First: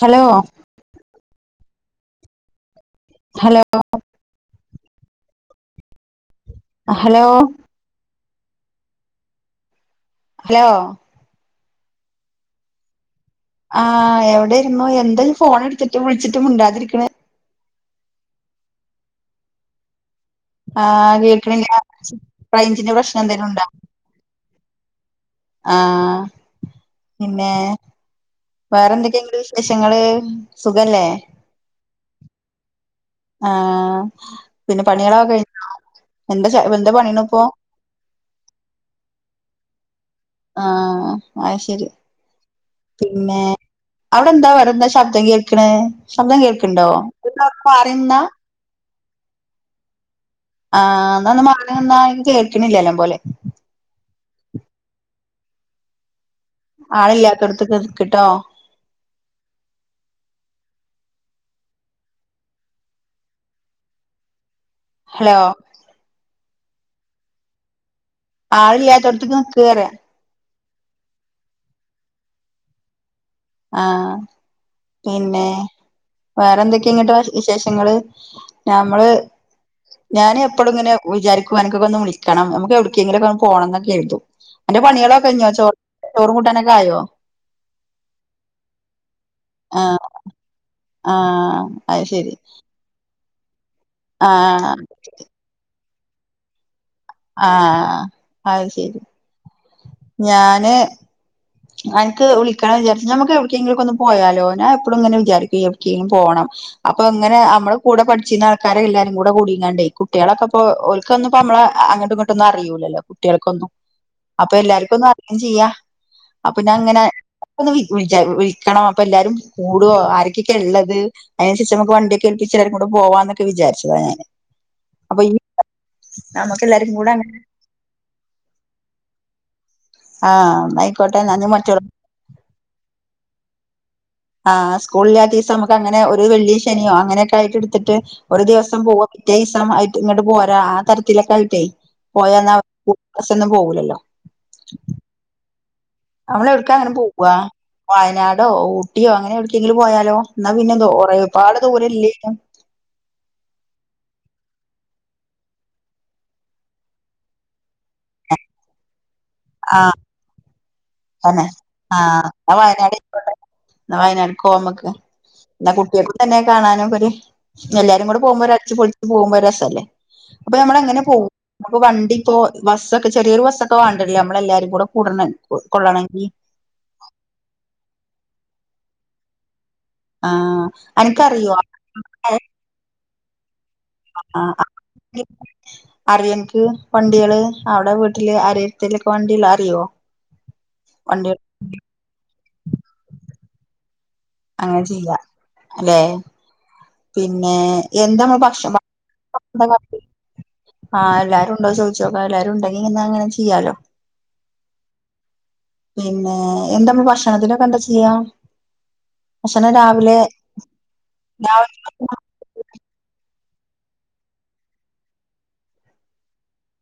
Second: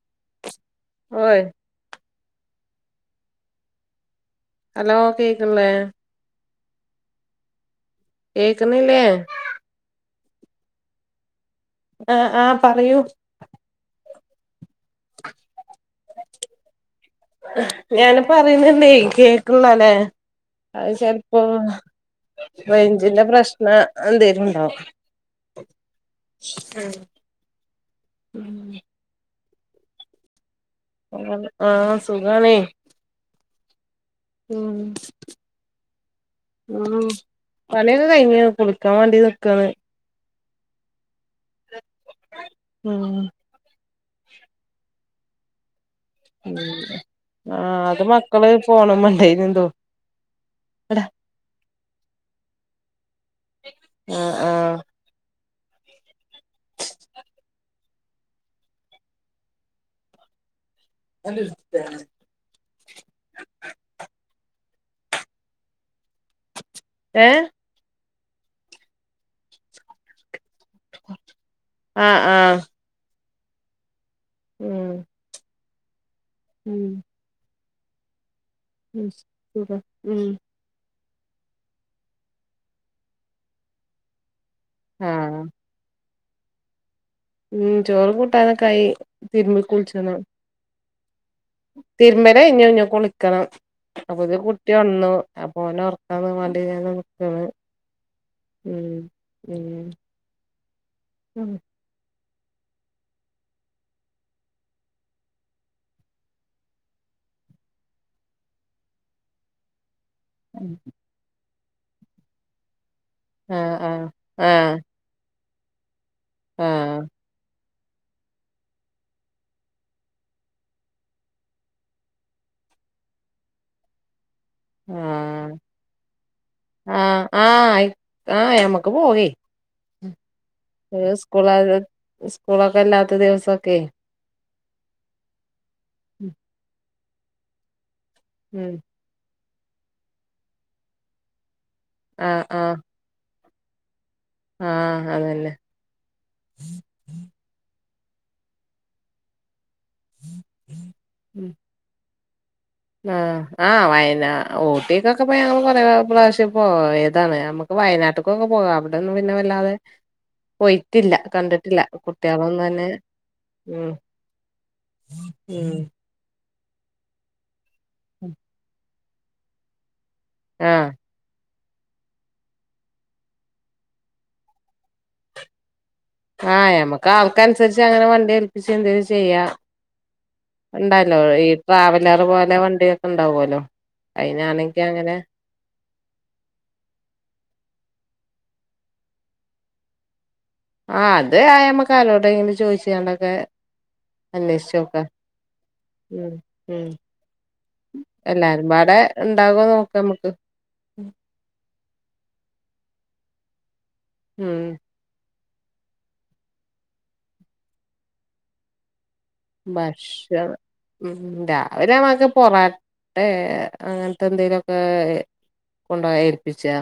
Hello ഓയ് hello hello കേക്കണില്ലേ hello കേക്കുന്നില്ലേ ഹലോ ആഹ് ആഹ് പറയൂ ആഹ് എവിടേരുന്നു എന്താ ഇജ്ജ് ഫോണെട്ത്തിട്ടും വിളിച്ചിട്ട് മുണ്ടാതിരിക്ക്ണെ ഞാന് പറിണ് ഇണ്ടേ കേക്ക്ണ്ല്ലാല്ലേ ആ അഹ് ചെൽപ്പോ കേൾക്കണില്ല റേഞ്ചിന്റെ പ്രശ്നം റെയിഞ്ച്ന്റെ എന്തേലും പ്രശ്ന എന്തേലുണ്ടാവും ആഹ് പിന്നെ വേറെന്തൊക്കെങ്ങട്ട് വിശേഷങ്ങള് സുഖല്ലേ അങ്ങനെ ആഹ് സുഖാണേ ആഹ് ഉം പിന്നെ പണിയാളോ കഴി ഉം പണിയൊക്കെ കഴിഞ്ഞ് കുളിക്കാ വാണ്ടി നിക്കാണ് ആഹ് അയ്ശരി ഉം പിന്നെ അവടെന്താ വേറെന്താ ശബ്ദം കേക്ക്ണെ ശബ്ദം കേൾക്ക്ണ്ടോ [unintelligible] മാറിനിന്നാ ഫോണ്മ്മണ്ടേയിനിയെന്തോ ആഹ് ഇന്നാ ഒന്ന് മാറിനിന്നാ അയിന് കേൾക്ക്ണില്ല നല്ലോം പോലെ ആഹ് ആഹ് ആള്ല്ലാത്തോട്ത്ത്ക്ക് നിക്ക്ട്ടോ ഹലോ ഏഹ് ആള്ല്ലാത്തോട്ത്ത്ക്ക് നിക്ക് അർയാ ആഹ് ആഹ് ആഹ് ഉം പിന്നെ വേറെ ഉം എന്തൊക്കേങ്ങട്ട് [unintelligible] വിശേഷങ്ങള് ഉം ഞമ്മള് സുഖം ഉം ഞാന് എപ്പളും ഇങ്ങനെ വിചാരിക്കും അന്ക്കക്കൊന്ന് വിളിക്കണം അമ്മക്ക് എവിടക്കേങ്കിലൊക്കൊന്ന് പോണന്ന് കെര്തും അന്റെ ആഹ് പണിയളൊക്കഴിഞ്ഞോ ചോർ ചോറും കൂട്ടാനൊക്കെ ആയോ ഉം ചോറും കൂട്ടാനൊക്കായി തിരുമ്പി ആഹ് കുള്ച്ചെണം ആഹ് അത് ശരി തിരുമ്പലഴിഞ്ഞു ഇഞ്ഞു കുളിക്കണം അപ്പോതിനും കുട്ടി ആഹ് ഒൺന്നു അപ്പോ ഓനെ ഓർക്കാന് [unintelligible] വാണ്ടി ഞാനു ഓനും ആഹ് അഹ് ശരി ഉം ഞാന് ഉം അന്ക്ക് വിളിക്കണന്ന് വിചാരിച്ച് ഞമ്മക്ക് എവട്ക്കേങ്കിലൊക്കൊന്ന് പോയാലോ ഞാൻ എപ്പളുങ്ങനെ വിചാരിക്കും എവട്ക്കേങ്കിം പോണം അപ്പ ഇങ്ങനെ അമ്മടെ കൂടെ പഠിച്ചീര്ന്ന ആൾക്കാരെ എല്ലാരും കൂടെ കൂടിങ്ങാണ്ടേ കുട്ടിയാളൊക്കപ്പോ ഓല്ക്കൊന്നും ഇപ്പ അമ്മളെ അ അങ്ങട്ടും ഇങ്ങോട്ടൊന്നും അറിയൂല്ലല്ലോ കുട്ടിയെൾക്കൊന്നും ആഹ് ആഹ് ആഹ് ഇപ്പയെല്ലാർക്കൊന്നും അറിയേം ചെയ്യാ അപ്പം ഞാന് ഇങ്ങനെ ആഹ് ഇപ്പൊന്ന് വി വിൾച്ചാലു ഉം വിള്ക്കണോ അപ്പൊ എല്ലാരും കൂടോ ആരെക്കെക്കേ ഇള്ളത് അയിനു ശേഷം നമുക്ക് വണ്ടിയൊക്കെ എൽപ്പിച്ച് എല്ലാരുക്കൂടെ പോവാന്നൊക്കെ വിചാര്ച്ചതാ ഞാന് അപ്പൊ ഈ ആഹ് നമുക്ക് എല്ലാരും കൂടെ ആഹ് അങ്ങനെ ആഹ് അയി ആഹ് ഞമ്മക്ക് പോവേ ഉം ആഹ് ന്നാ ആയിക്കോട്ടെ [unintelligible] ന്നാ ഇഞ്ഞ് സ്കൂള് മറ്റോളെ [unintelligible] സ്കൂളൊക്കെ ഇല്ലാത്ത ദിവസൊക്കെ ആഹ് സ്കൂള് ഇല്ലാത്തീസം അമ്മക്കങ്ങനെ ഒരു വെള്ളിയോ ശനിയോ അങ്ങനെയൊക്കായിട്ട് ഇട്ത്തിട്ട് ഒരു ഉം ദിവസം പോവാ പിറ്റേയിസം ആയിട്ട് ഇങ്ങട്ട് പോരാ ആ തരത്തിലൊക്കായിട്ടേ ആഹ് പോയാന്നാ ആഹ് [unintelligible] പോവൂല്ലല്ലോ ആഹ് അതന്നെ അമ്മളെ എവ്ട്ക്കാ അങ്ങനെ പോവാ വയനാടോ ഊട്ടിയോ അങ്ങനെ എവട് ക്കെങ്കിലും പോയാലോ ഇന്നാ പിന്നെന്തോ ഒറെയൊരുപാട് ദൂര ഇല്ലേനും ന്നാ ആഹ് വയനാ ഊട്ടിക്കൊക്കെപ്പോ ഞങ്ങള് കൊറേ പ്രാവശ്യം ഇപ്പോ ഏതാണ് ഞമ്മ ക്ക് വയനാട്ട്ക്കൊക്കേ പോവാ അവടൊന്നും പിന്നെ വല്ലാതെ ആഹ് പോയി ട്ടില്ല തന്നെ കണ്ടിട്ടില്ല കു കുട്ട്യാളൊന്നും തന്നെ ഉം ഇന്നാ വയനാട്ക്കോവാമ്മക്ക് ന്നാ ഉം കുട്ട്യാക്കത് തന്നെ കാണാനും ഒര് എല്ലാരും കൂടെ പോവുമ്പോ ഒരു അട്ച്ച് പൊളിച്ച് പോവുമ്പോ ഒര് രസല്ലേ ആഹ് അപ്പയമ്മളെങ്ങനെ പോവും നമ്മക്ക് വണ്ടിപ്പോ ബസ്സൊക്കെ ചെറിയോരു ബസ്സൊക്കെ വാണ്ടിയര്ല്ലേ അമ്മളെ എല്ലാരിം കൂടെ കൂടണെ കൊ കൊള്ളണെങ്കി ആഹ്ഞമക്ക് ആൾക്ക അനുസരിച്ച് അങ്ങനെ വണ്ടി ഏൽപ്പിച്ച് എന്തലും ചെയ്യാം ആഹ് ഉണ്ടാലോ ഈ അനക്കറിയോ ട്രാവലർ അവിടെ പോലെ വണ്ടിയൊക്കെ ഉണ്ടാവുമല്ലോ അയിനാണെങ്കിൽ അങ്ങനെ അറിയനിക്ക് വണ്ടികള് അവിടെ വീട്ടില് അരെടുത്തലക്കെ വണ്ടികള് അറിയുവോ ആഹ് അത് ആമ്മക്കലോടെങ്കിലും ചോയിച്ച് കണ്ടൊക്കെ അങ്ങനെ അല്ലശോക്ക ചെയ്യാ അല്ലെ ഉം ഉം പിന്നെ എന്താമ്മ ഭക്ഷ എല്ലാരുംപാടെ ഇണ്ടാകോ നോക്കാ നമ്മക്ക് [unintelligible] ആഹ് എല്ലാരുംണ്ടോചോദിച്ചോക്ക എല്ലുരുണ്ടെങ്കി ഇങ്ങ അങ്ങനെ ചെയ്യാലോ ഉം പിന്നെ എന്താമ്മ ഭക്ഷണത്തിനൊക്കെ എന്താ ചെയ്യാ ഭക്ഷണം രാവിലെ ഭക്ഷ ഉം രാവിലെ മക്ക് പൊറാട്ടെ അങ്ങൻത്തെ ന്തെലൊക്കെ കൊണ്ട ഏൽപ്പിച്ചാ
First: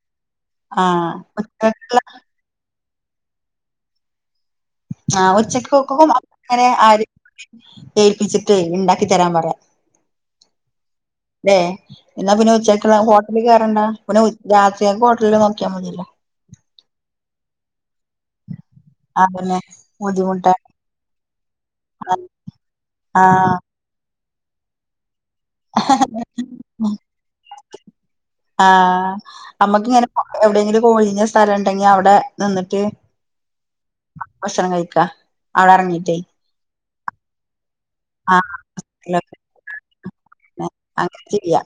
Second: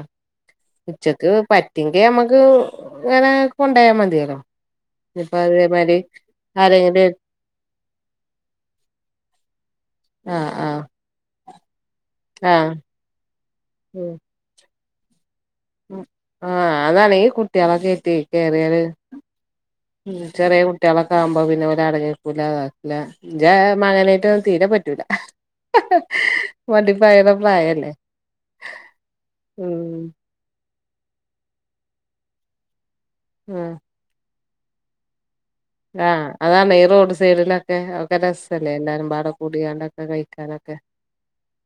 ആഹ് ഉച്ചക്ക് ഉച്ചക്കുള്ള പറ്റിങ്കെ അമ്മക്ക് വേണേ കൊണ്ടോയാ മതിയല്ലോ. ആ് ഇനിപ്പ ഉച്ചക്ക് അതേമാതിരി [inaudible] അങ്ങനെ ആരെ ആരെങ്കിലും ഏൽപ്പിച്ചിട്ടെ ണ്ടാക്കി തരാൻ പറയാ ആഹ് ആഹ് ല്ലേ എന്നാ പിന്നെ ആഹ് ഉച്ചക്ക്ള്ള ഹോട്ടല് കേറണ്ട പിന്ന ഉം രാത്രിയക്കെ ഹോട്ടല്ല് ക്കാ മതിയല്ലോ ആഹ് അതാണെ ഈ കുട്ട്യേളൊക്കെറ്റ് കേറിയാല് അതന്നെ ബുദ്ധിമുട്ടാ ചെറിയ കുട്ടികളൊക്കാവുമ്പോ പിന്നെ ഓലട്ങ്ങിക്കൂല കേക്കൂല്ല ജേ ആഹ് മണെലേറ്റൊ തീരെ പറ്റൂല. മണ്ടിപ്പായണെ പ്രായല്ലേ ഉം എവ്ടെയ്ങ്കിലൊക്കെ ഒയിഞ്ഞെ സ്ഥലണ്ടെങ്കി അവടെ നിന്നിട്ട് ഉം ഭക്ഷണം കഴിക്കാ അവിടെ ഇറങ്ങീട്ടേ ആഹ് അതാണ് ഈ റോഡ് സൈഡിലൊക്കെ ഒക്കെ ആഹ് രസല്ലേ എല്ലാരും പാട കൂടിയാണ്ടൊക്കെ കഴി [inaudible] അങ്ങനെ ചെയ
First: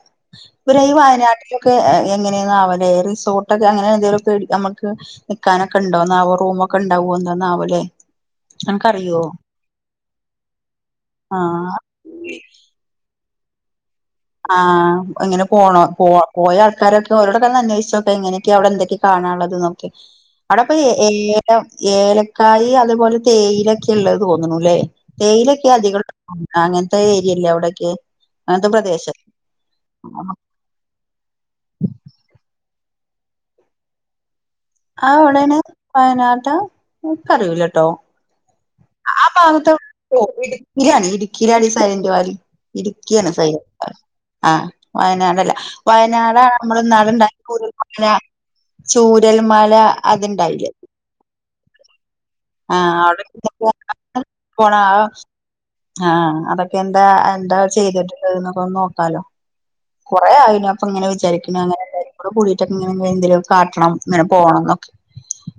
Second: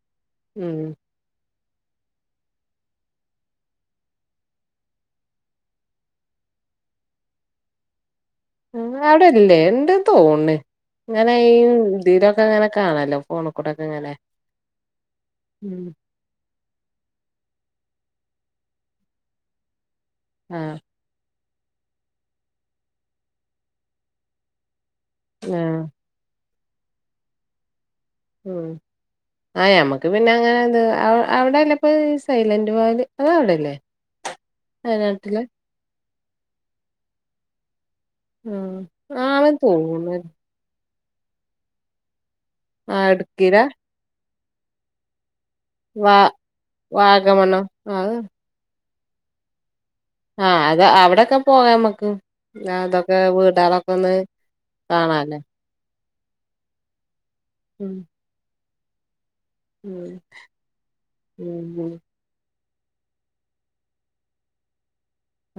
ഉം പൊരീ വയനാ ക്കെ എങ്ങനെയാണാവല്ലേ റിസോട്ടൊക്കെ അങ്ങനെ എന്തെങ്കിലൊക്കെ അമക്ക് നിക്കാനൊക്കെ ണ്ടോന്നാവോ റൂമൊക്കെ ണ്ടാവോ ന്താന്നാവല്ലേ. ആ ആടെല്ലേ ണ്ട് തോണ് ഞാന് ഈ ആഹ് തിലൊക്കെങ്ങനെ കാണല്ലോ ഫോൺ കൂടൊക്കെ ങ്ങനെ ആഹ് ങ്ങനെ പോണോ പോവാം പോയ ആൾക്കാരൊക്കെ ഓളോടൊക്കെന്നന്വേഷിചോക്കെ എങ്ങനൊക്കെയ അവടെ എന്തൊക്കെയാ കാണാള്ളത് നോക്കെ ആഹ് അവടെപ്പയി ഏലം ഏലക്കായി അതുേപോലെ തേയിലൊക്കെ ള്ളത് തോന്ന്ണുല്ലേ. തേയിലെക്കെ ആഹ് അധികള്ള അങ്ങൻത്തെ ഏരിയല്ലേ അവിടൊക്കെ ഉം അങ്ങൻത്തെ പ്രദേശം. ആഹ് ഞമ്മക്ക് പിന്നെ ങ്ങനെത് അവ അവടെല്ലെ പ്പ് സൈലന്റ് വാല് അതവടെല്ലേ അത് അവിടണോ വയനാട്ടാ ഇൻ ക്കറിയൂലട്ടോ ഉം ആ ഭാഗത്തോ ഒ ഇടുക്കിലാണി ഇടുക്കിലാണി സൈലന്റ് വാലി. ആഹ് ഇടുക്കിയാണ് ഇടുക്കിയിലാ സൈലന്റ് വാലി ആഹ് വയനാടല്ല. വാ വയനാടാ ണമ്മള് ന്നാള്ണ്ടായ വാഗമണ്ണം ഉരുൾപൊട്ടല അത് ചൂരൽ മല ആഹ് അത അവ്ടൊക്കെ പോകാമക്ക് ആഹ് അതൊക്കെ അവിടെ വീടാളൊക്കൊന്ന് പോണ കാണല്ലെ ആഹ് അതക്കെ എന്താ എന്താ ഉം ചെയ്ത്ട്ട്ല്ലത് നൊക്കെ നോക്കാലോ ഉം കൊറെ ആയി നാപ്പം ഇങ്ങനെ വിചാരിക്ക്ണ് ഉം അങ്ങനെല്ലാരു ടെ കൂടിയിട്ടൊക്കെ ഇങ്ങനെെ ന്തെലൊക്കെ കാട്ടണം ങ്ങനെ പോണം ന്നൊക്കെ.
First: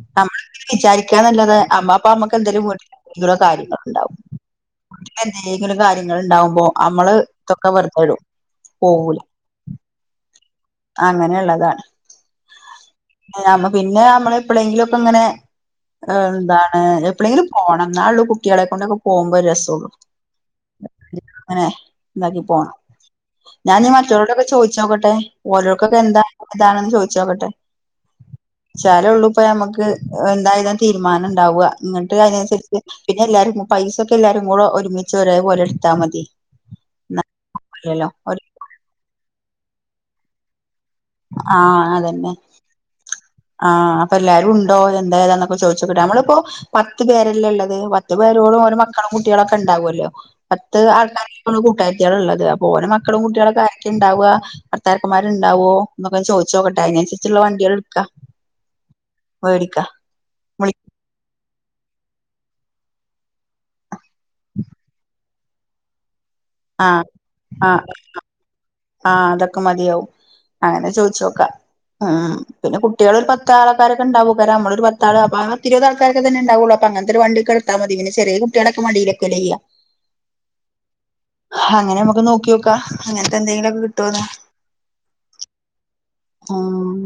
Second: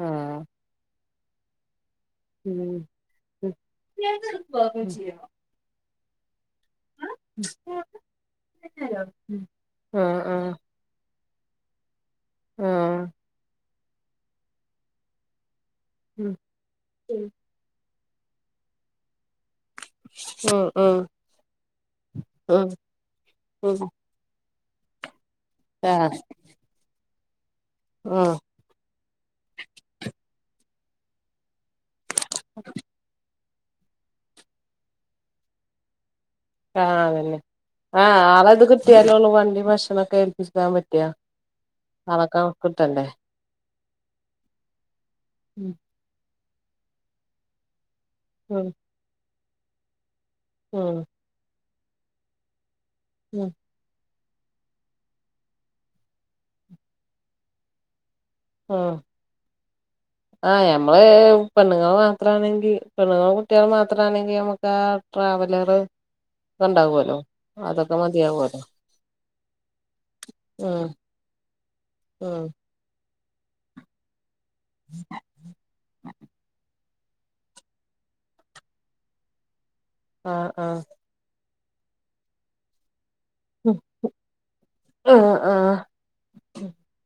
ആഹ് വിചാരിക്കാന്നല്ലാതെ അമ്മ അപ്പ അമ്മക്ക് ന്തെലും ഉം വീട്ടില് കാര്യങ്ങള്ണ്ടാവും. ന്തെങ്കിലും കാര്യങ്ങൾ ണ്ടാവുമ്പോ അമ്മള് തൊക്കെ വെർതെടും പോവൂല ആഹ് ആഹ് അങ്ങനെള്ളതാണ് ആഹ് പിന്നെ ഞമ്മള് എപ്പളേങ്കിലൊക്കെങ്ങനെ ഉം ഏന്താ ഏ എപ്പളേങ്കിലും പോണം ന്നാള്ളൂ കുട്ട്യാളെക്കൊണ്ടൊക്കെ പോവുമ്പോ രസം ട്ടൊ ഉം ഉം ങ്ങനെ താക്കി ഉം പോണം ഞാന് ഉം മ റ്റോരോടൊക്കെ ചോയ്ച്ചോക്കട്ടെ ആഹ് ഓരോർക്കൊക്കെന്താ ഇതാണെന്ന് ചോയ്ച്ചോക്കട്ടെ ഉം ച്ചാലൊള്ളൂ പ്പമ്മക്ക് എന്താ ഏതാ തീര്മാനണ്ടാവ ന്ന്ട്ട് അയ്നൻസര്ച്ച് പിന്നെല്ലാരും പൈസൊക്കെല്ലാരും കൂടെ ഒരുമിച്ച് ഒരേ പോലെ ട്ത്താ മതി ആ ന്നാ അതെന്നെ ആ ല്ലോ ഒരു ആളത് കിട്ടിയാലൊള്ളൂ വണ്ടിം ഭക്ഷണൊക്കെ ഏൽപ്പിക്കാൻ പറ്റു ല്ല [unintelligible] കിട്ടണ്ടേ ആ അപ്പൊ എല്ലാരുംണ്ടോ എന്തായേതാന്നൊക്കെ ഉം ചോയ്ച്ചോക്കട്ടെ നമ്മളിപ്പോ പത്ത് പേരല്ലേ ള്ളത് വ പത്ത് പേരോളും ഉം ഓലെ മക്കളും കുട്ട്യാളൊക്കെ ണ്ടാവല്ലോ പത്ത് ഉം ആൾക്കാരാ കൂട്ടാര്ത്യാള്ള്ളത് ഓരെ മക്കളും ഉം കുട്ട്യാളൊക്കെ ക്കിണ്ടാവ ഭർത്താക്കന്മാര്ണ്ടാവോ ന്നൊക്കെ ചോയ്ച്ചോക്കട്ടെ അയ്നൻസരിച്ച്ള്ള വണ്ടിയാള് ഇട്ക്കാ ആ വേടിക്ക ആ ഞമ്മള് പെണ്ണുങ്ങള് മാത്രാണെങ്കി പെണ്ണ്ങ്ങളും കുട്ട്യാളും മാത്രാണെങ്കി നമ്മക്കാ ട്രാവലറ് ക്കെണ്ടാവുല്ലോ അതൊക്കെ മതിയാവോലോ ആ അതൊക്കെ മതിയാവും അങ്ങനെ ചോയ്ച്ചോക്ക ഉം പിന്നെ കുട്ട്യാളൊര് പത്ത് പത്താൾക്കാരൊക്കെണ്ടാവേക്കാരം നമ്മളൊര് പത്താള് അപ്പാ പത്തിരുപത് ആൾക്കൊക്കെന്നെണ്ടാവൊള്ളു അപ്പ അങ്ങൻത്തൊരു വണ്ടിയൊക്കെ ഇട്ത്താ മതി പിന്നെ ചെറിയ കുട്ട്യാളൊക്ക മടിലെക്കല്ലെയ്യ ആ ആ അങ്ങനെ ഞമ്മക്ക് നോക്ക്യോക്കാ അങ്ങൻത്തെന്തെലൊക്കെ കിട്ടോന്ന് ആ ആ ആ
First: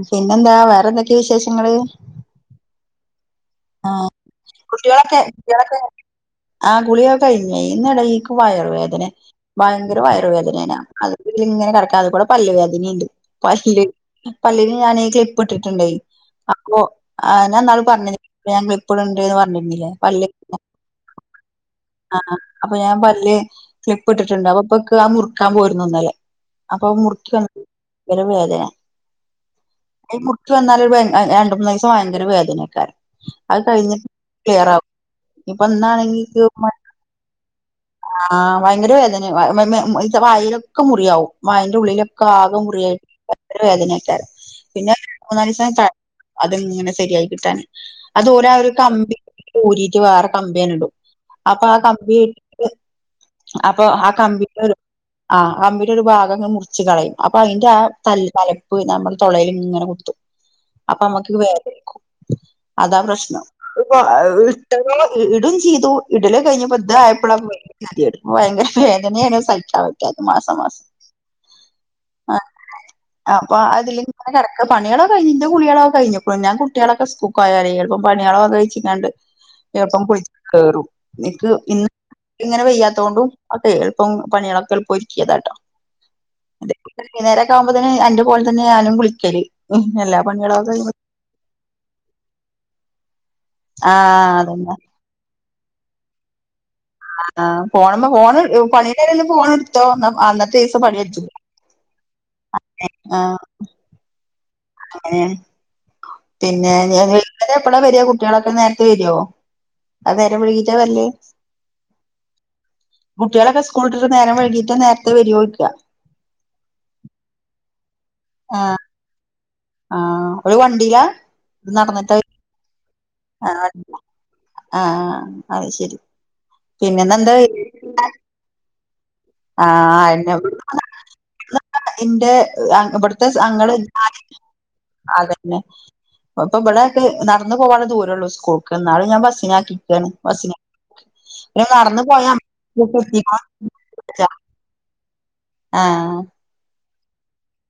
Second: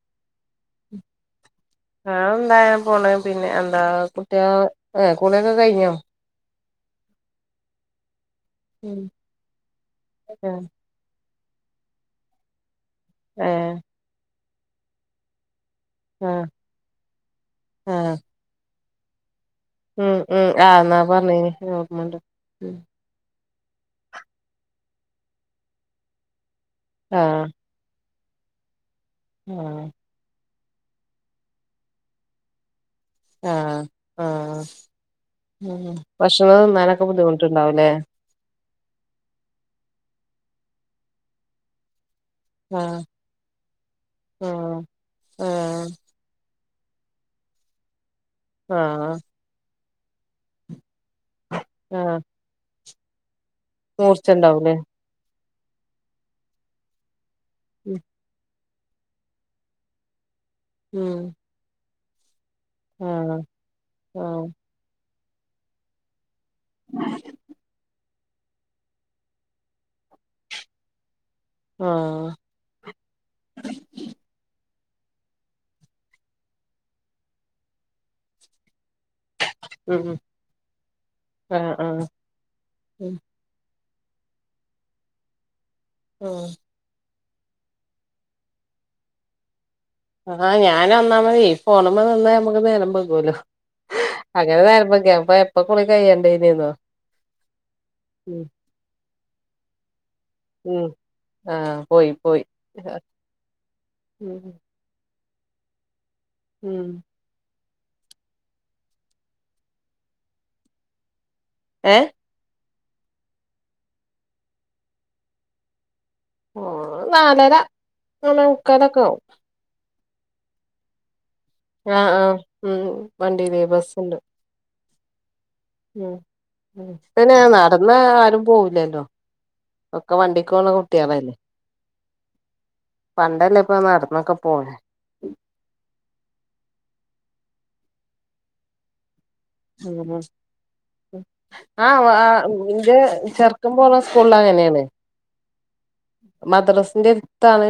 പിന്നെന്താ വേറെന്തൊക്കെ വിശേഷങ്ങള് വേറെന്താ അങ്ങനെ പോണ് പിന്നെ എന്താ ആഹ് കുട്ട്യാള് എ കുട്ടികളൊക്കെ കുളിയൊക്കെ കുട്ടികളൊക്കെ കയ്ഞ്ഞോ ആ കുളിയൊക്കെ കയ്ഞ് അയ്ന്റെടേല് ൻക്ക് വയറുവേദനെ ഭയങ്കര ആഹ് വയറുവേദനേനാ അത്ക്കൂടിങ്ങനെ കെടക്കാ അത് കൂടെ പല്ല് വേദനേം ണ്ട് ഏഹ് പല്ല് പല്ലിന് ഞാന് ക്ലിപ്പിട്ടിട്ട്ണ്ടേ ആ അപ്പൊ ഞാന്നാള് പർഞ്ഞിലെ [unintelligible] ഉം ഉം ആഹ് എന്നാ പറഞ്ഞീനി ഓർമ്മണ്ട് [unintelligible] അപ്പൊ ഉം ഞാൻ പല്ല് ക്ലിപ്പ്ട്ട്ട്ട് ണ്ട് അപ്പൊ ക്ക് അത് മുറുക്കാൻ പോയിര്ന്നു ഇന്നലെ അപ്പൊ മുറുക്കി ആഹ് പെരും വേദനെ ആ അത് മുർക്കി വെന്നാല് രണ്ട് മൂന്നീസം ഭയങ്കര വേദനേക്കാരം അത് ആഹ് കഴിഞ്ഞിട്ട് ആഹ് ക്ലിയറാവും ഉം ഇപ്പന്നാണെങ്കിൻക്ക് ഭക്ഷണം മ തിന്നാനൊക്കെ ബുദ്ധിമുട്ടുണ്ടാവുംല്ലേ ആ ഭയങ്കര വേദനെ [unintelligible] വായിലൊക്കെ മുറിയാവും വായിന്റുള്ളില് ക്കാകെ മുറിയായി ആഹ് ല്ല വേദനേക്കാരം ആഹ് പിന്നെ മൂന്നാലീസം ച ആഹ് അത്ങ്ങനെ ശെരിയായി കിട്ടാന് അതോല് ട്ടവര് കമ്പി ആഹ് ഊരിട്ട് വേറെ കമ്പിയയ്ന്ടും അപ്പൊ ആ കമ്പി ആഹ് ഇട്ട് അപ്പൊ ആ മൂർച്ചണ്ടാവുംല്ലേ കമ്പിന്റോരു ആ കമ്പിടെ ഒരു ഭാഗങ്‌ മുർച്ച് കളയും അപ്പയ്ന്റെ ആ ഉം ത എപ്പും ഞമ്മളെ തൊള്ളേല്ങ്ങനെ കുത്തും അപ്പൊ ഉം നമ്മക്ക് വേദനിക്കും അതാ ആഹ് പ്രശ്നം ഇപ്പൊ ആഹ് ഇട്ടതോ ഇടുംചീതു ഇടല്കയ്ഞ്ഞപ്പോ ഇതായപ്പളാ ഭയങ്കര ഗതിയേട് ഇപ്പൊ ഭയങ്കര വേദനേണ് സഹിക്കാൻ പറ്റാത്തത് മാസാമാസം ആ അപ്പൊ അതില് ങ്ങനെ കെടക്ക പണിയാളൊക്കെ കയ്ഞ് ന്റെ കുളിയാളൊക്കെ കയ്ഞ്പ്പോ ഞാൻ കുട്ട്യാളൊക്കെ സ്കൂ [unintelligible] പണിയാളൊക്കെ വെച്ച്ക്കാണ്ട് [inaudible] എളുപ്പം കുള കേറും നിക്ക് ആഹ് ഇന്ന് ആഹ് ഇങ്ങനെ ഉം വെയ്യാത്തോണ്ടും അതേ എളുപ്പം പണികളൊക്കെ എളുപ്പൊരുക്കിയതാ ട്ടോ ഓ നേരക്കാമ്പോത്തെന് എന്റെ ഫോണിത്തന്നെയ ഞാനും വിളിക്കല് ഒഹ് ല്ല ആഹ് ഞാനൊന്നാമതേ ഈ ഫോണ് മ്മെനിന്നാ ഞമ്മക്ക് നേരം പോകല്ലോ ആഹ് അതന്നെ അങ്ങനനേരംപോക്കി അപ്പ എപ്പൊ കുളി കയ്യണ്ടനിയെന്നോ ആ ഫോണ് മെ ഫോണ് പണിടെടേലും ഫോൺ എടുത്തോ ഉം അ ആഹ് പോയി പോയി [unintelligible] ആഹ് ഉം [unintelligible] പിന്നെ ഉം [unintelligible] വരെ എപ്പളാ വരാ കുട്ടികളൊക്കെ നേരത്തെ വരുവോ അതൊ നേരം വൈകീട്ടാ വരല് ഏ കുട്ടികളൊക്കെ സ്കൂളിട്ടിട്ട് നേരം വൈകിട്ടാ നേരത്തെ വരുവോയ്ക്ക ഓല് നാലര ആഹ് നാലെമുക്കാലൊക്കെ ആവും ആഹ് ഓല് വണ്ടീലാ ആഹ് നടന്നിട്ടാ ആഹ് ഉം വണ്ടിയില് ആഹ് ബസ്സുണ്ട് ആഹ് അത് ശരി പിന്നെന്നെന്താ തന്നെ നടന്ന് ആരും പോവില്ലല്ലോ ആഹ് ഒക്കെ അന്നെ വണ്ടിക്ക് പോണ കുട്ടികളല്ലേ ഇന്റെ ഇവിടുത്തെ പണ്ടല്ലേ ആങ്ങള് ഇപ്പൊ നടന്നൊക്കെ പോണെ അതന്നെ ഇപ്പൊബ്ടെയൊക്കെ നടന്നു പോവാളള ദൂരേള്ളൂ സ്കൂൾക്ക് എന്നാലും ഞാൻ ബസ്സിന തെ ഉം ബസ്സിന് ഉം പിന്നെ നടന്ന് പോയാ [unintelligible] എത്തീക്ക്ണൊ ക്കൻ പോണ സ്കൂളിൽ അങ്ങനേണ് ആഹ് മദ്രസിന്റെടുത്താണ്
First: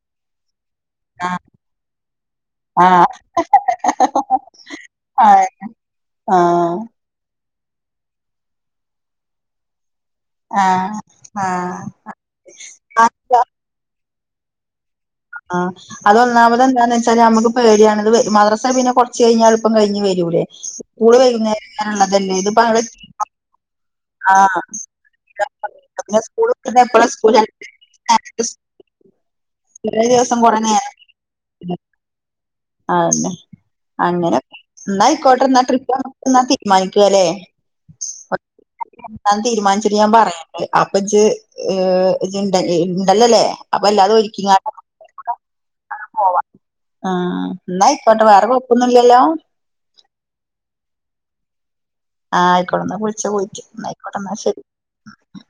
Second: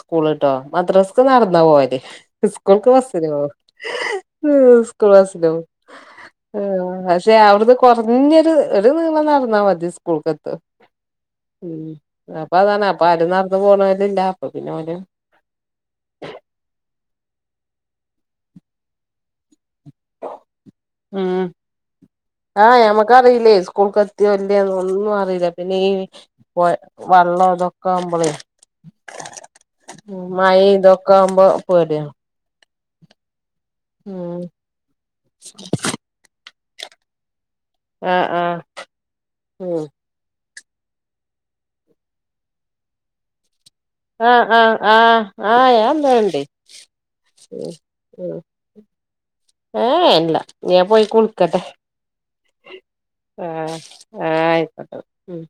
സ്കൂൾട്ടോ മദ്രസ്ക്ക് ആഹ് നടന്നാ പോവല് ഇസ്കൂൾക്ക് ആഹ് ബസ്സിന് പോവും സ്കൂൾ ആഹ് ബസ്സിന് പോം ആഹ് പക്ഷെ അവിടുന്ന് കൊറഞ്ഞൊരു ഒരു നീളം നടന്നാ മതി കൂൾകെത്ത് ഉം ആഹ് അപ്പാതാണ് അപ്പൊ ആഹ് ആരും നടന്ന് പോണോര് ഇല്ല അപ്പൊ പിന്നെ ഓലും ആഹ് അതൊന്നാമത് എന്താന്ന് വെച്ചാല് അമ്മക്ക് പേടിയാണിത് മദ്രസെ പിന്നെ കൊറച്ച് കഴിഞ്ഞാ പ്പം കയിഞ്ഞ് വരൂലേ സ്കൂള് ഉം വൈകുന്നേരം വരെള്ളതല്ലേ ഇത്പ്പ അവിടെതീക്ണൊ ലേ സ്കൂൾക് ത്തിയോല്ലിയോന്നൊന്നും അറിയില്ല പിന്നെ ഈ സ്കൂള് വയ് വിടുന്നത് എപ്പളാ സ്കൂള് വള്ളം ഇതൊക്കാമ്പളേ എലേദിവസം കൊറേ മഴയും നേരം ഇതൊക്കെ ആവുമ്പോ [unintelligible] പേടിയാണ് ആഹ്ശെ അങ്ങനെ ഉം എന്നായിക്കോട്ടെന്നാ [unintelligible] എന്നാ തീരുമാനിക്കുവല്ലേ ആഹ് ആഹ് ഉം തീരുമാനിച്ചിട്ട് ഞാൻ പറയാം അപ്പൊ ഇജ് ഇജ് ണ്ടലേ ഉണ്ടലല്ലേ അപ്പ അല്ലാ ആഹ് ആഹ് ആഹ് ആഹ് ഞാൻ നമ്മക്ക് ഇണ്ടാവൽണ്ട് പോവാ ആഹ് ഇന്നായ്ക്കോട്ടെ വേറെ കൊയപ്പൊന്നില്ലല്ലോ ഏഹ് ഇല്ല ഞാൻ പോയി കുളിക്കട്ടെ ആഹ് ആയിക്കോട്ടെ എന്നാ വിളിച്ചാ പോയിട്ട് ആഹ് എന്നാ ആയിക്കോട്ടെ എന്നാ ആഹ് ശരി ആയിക്കോട്ടെ ഉം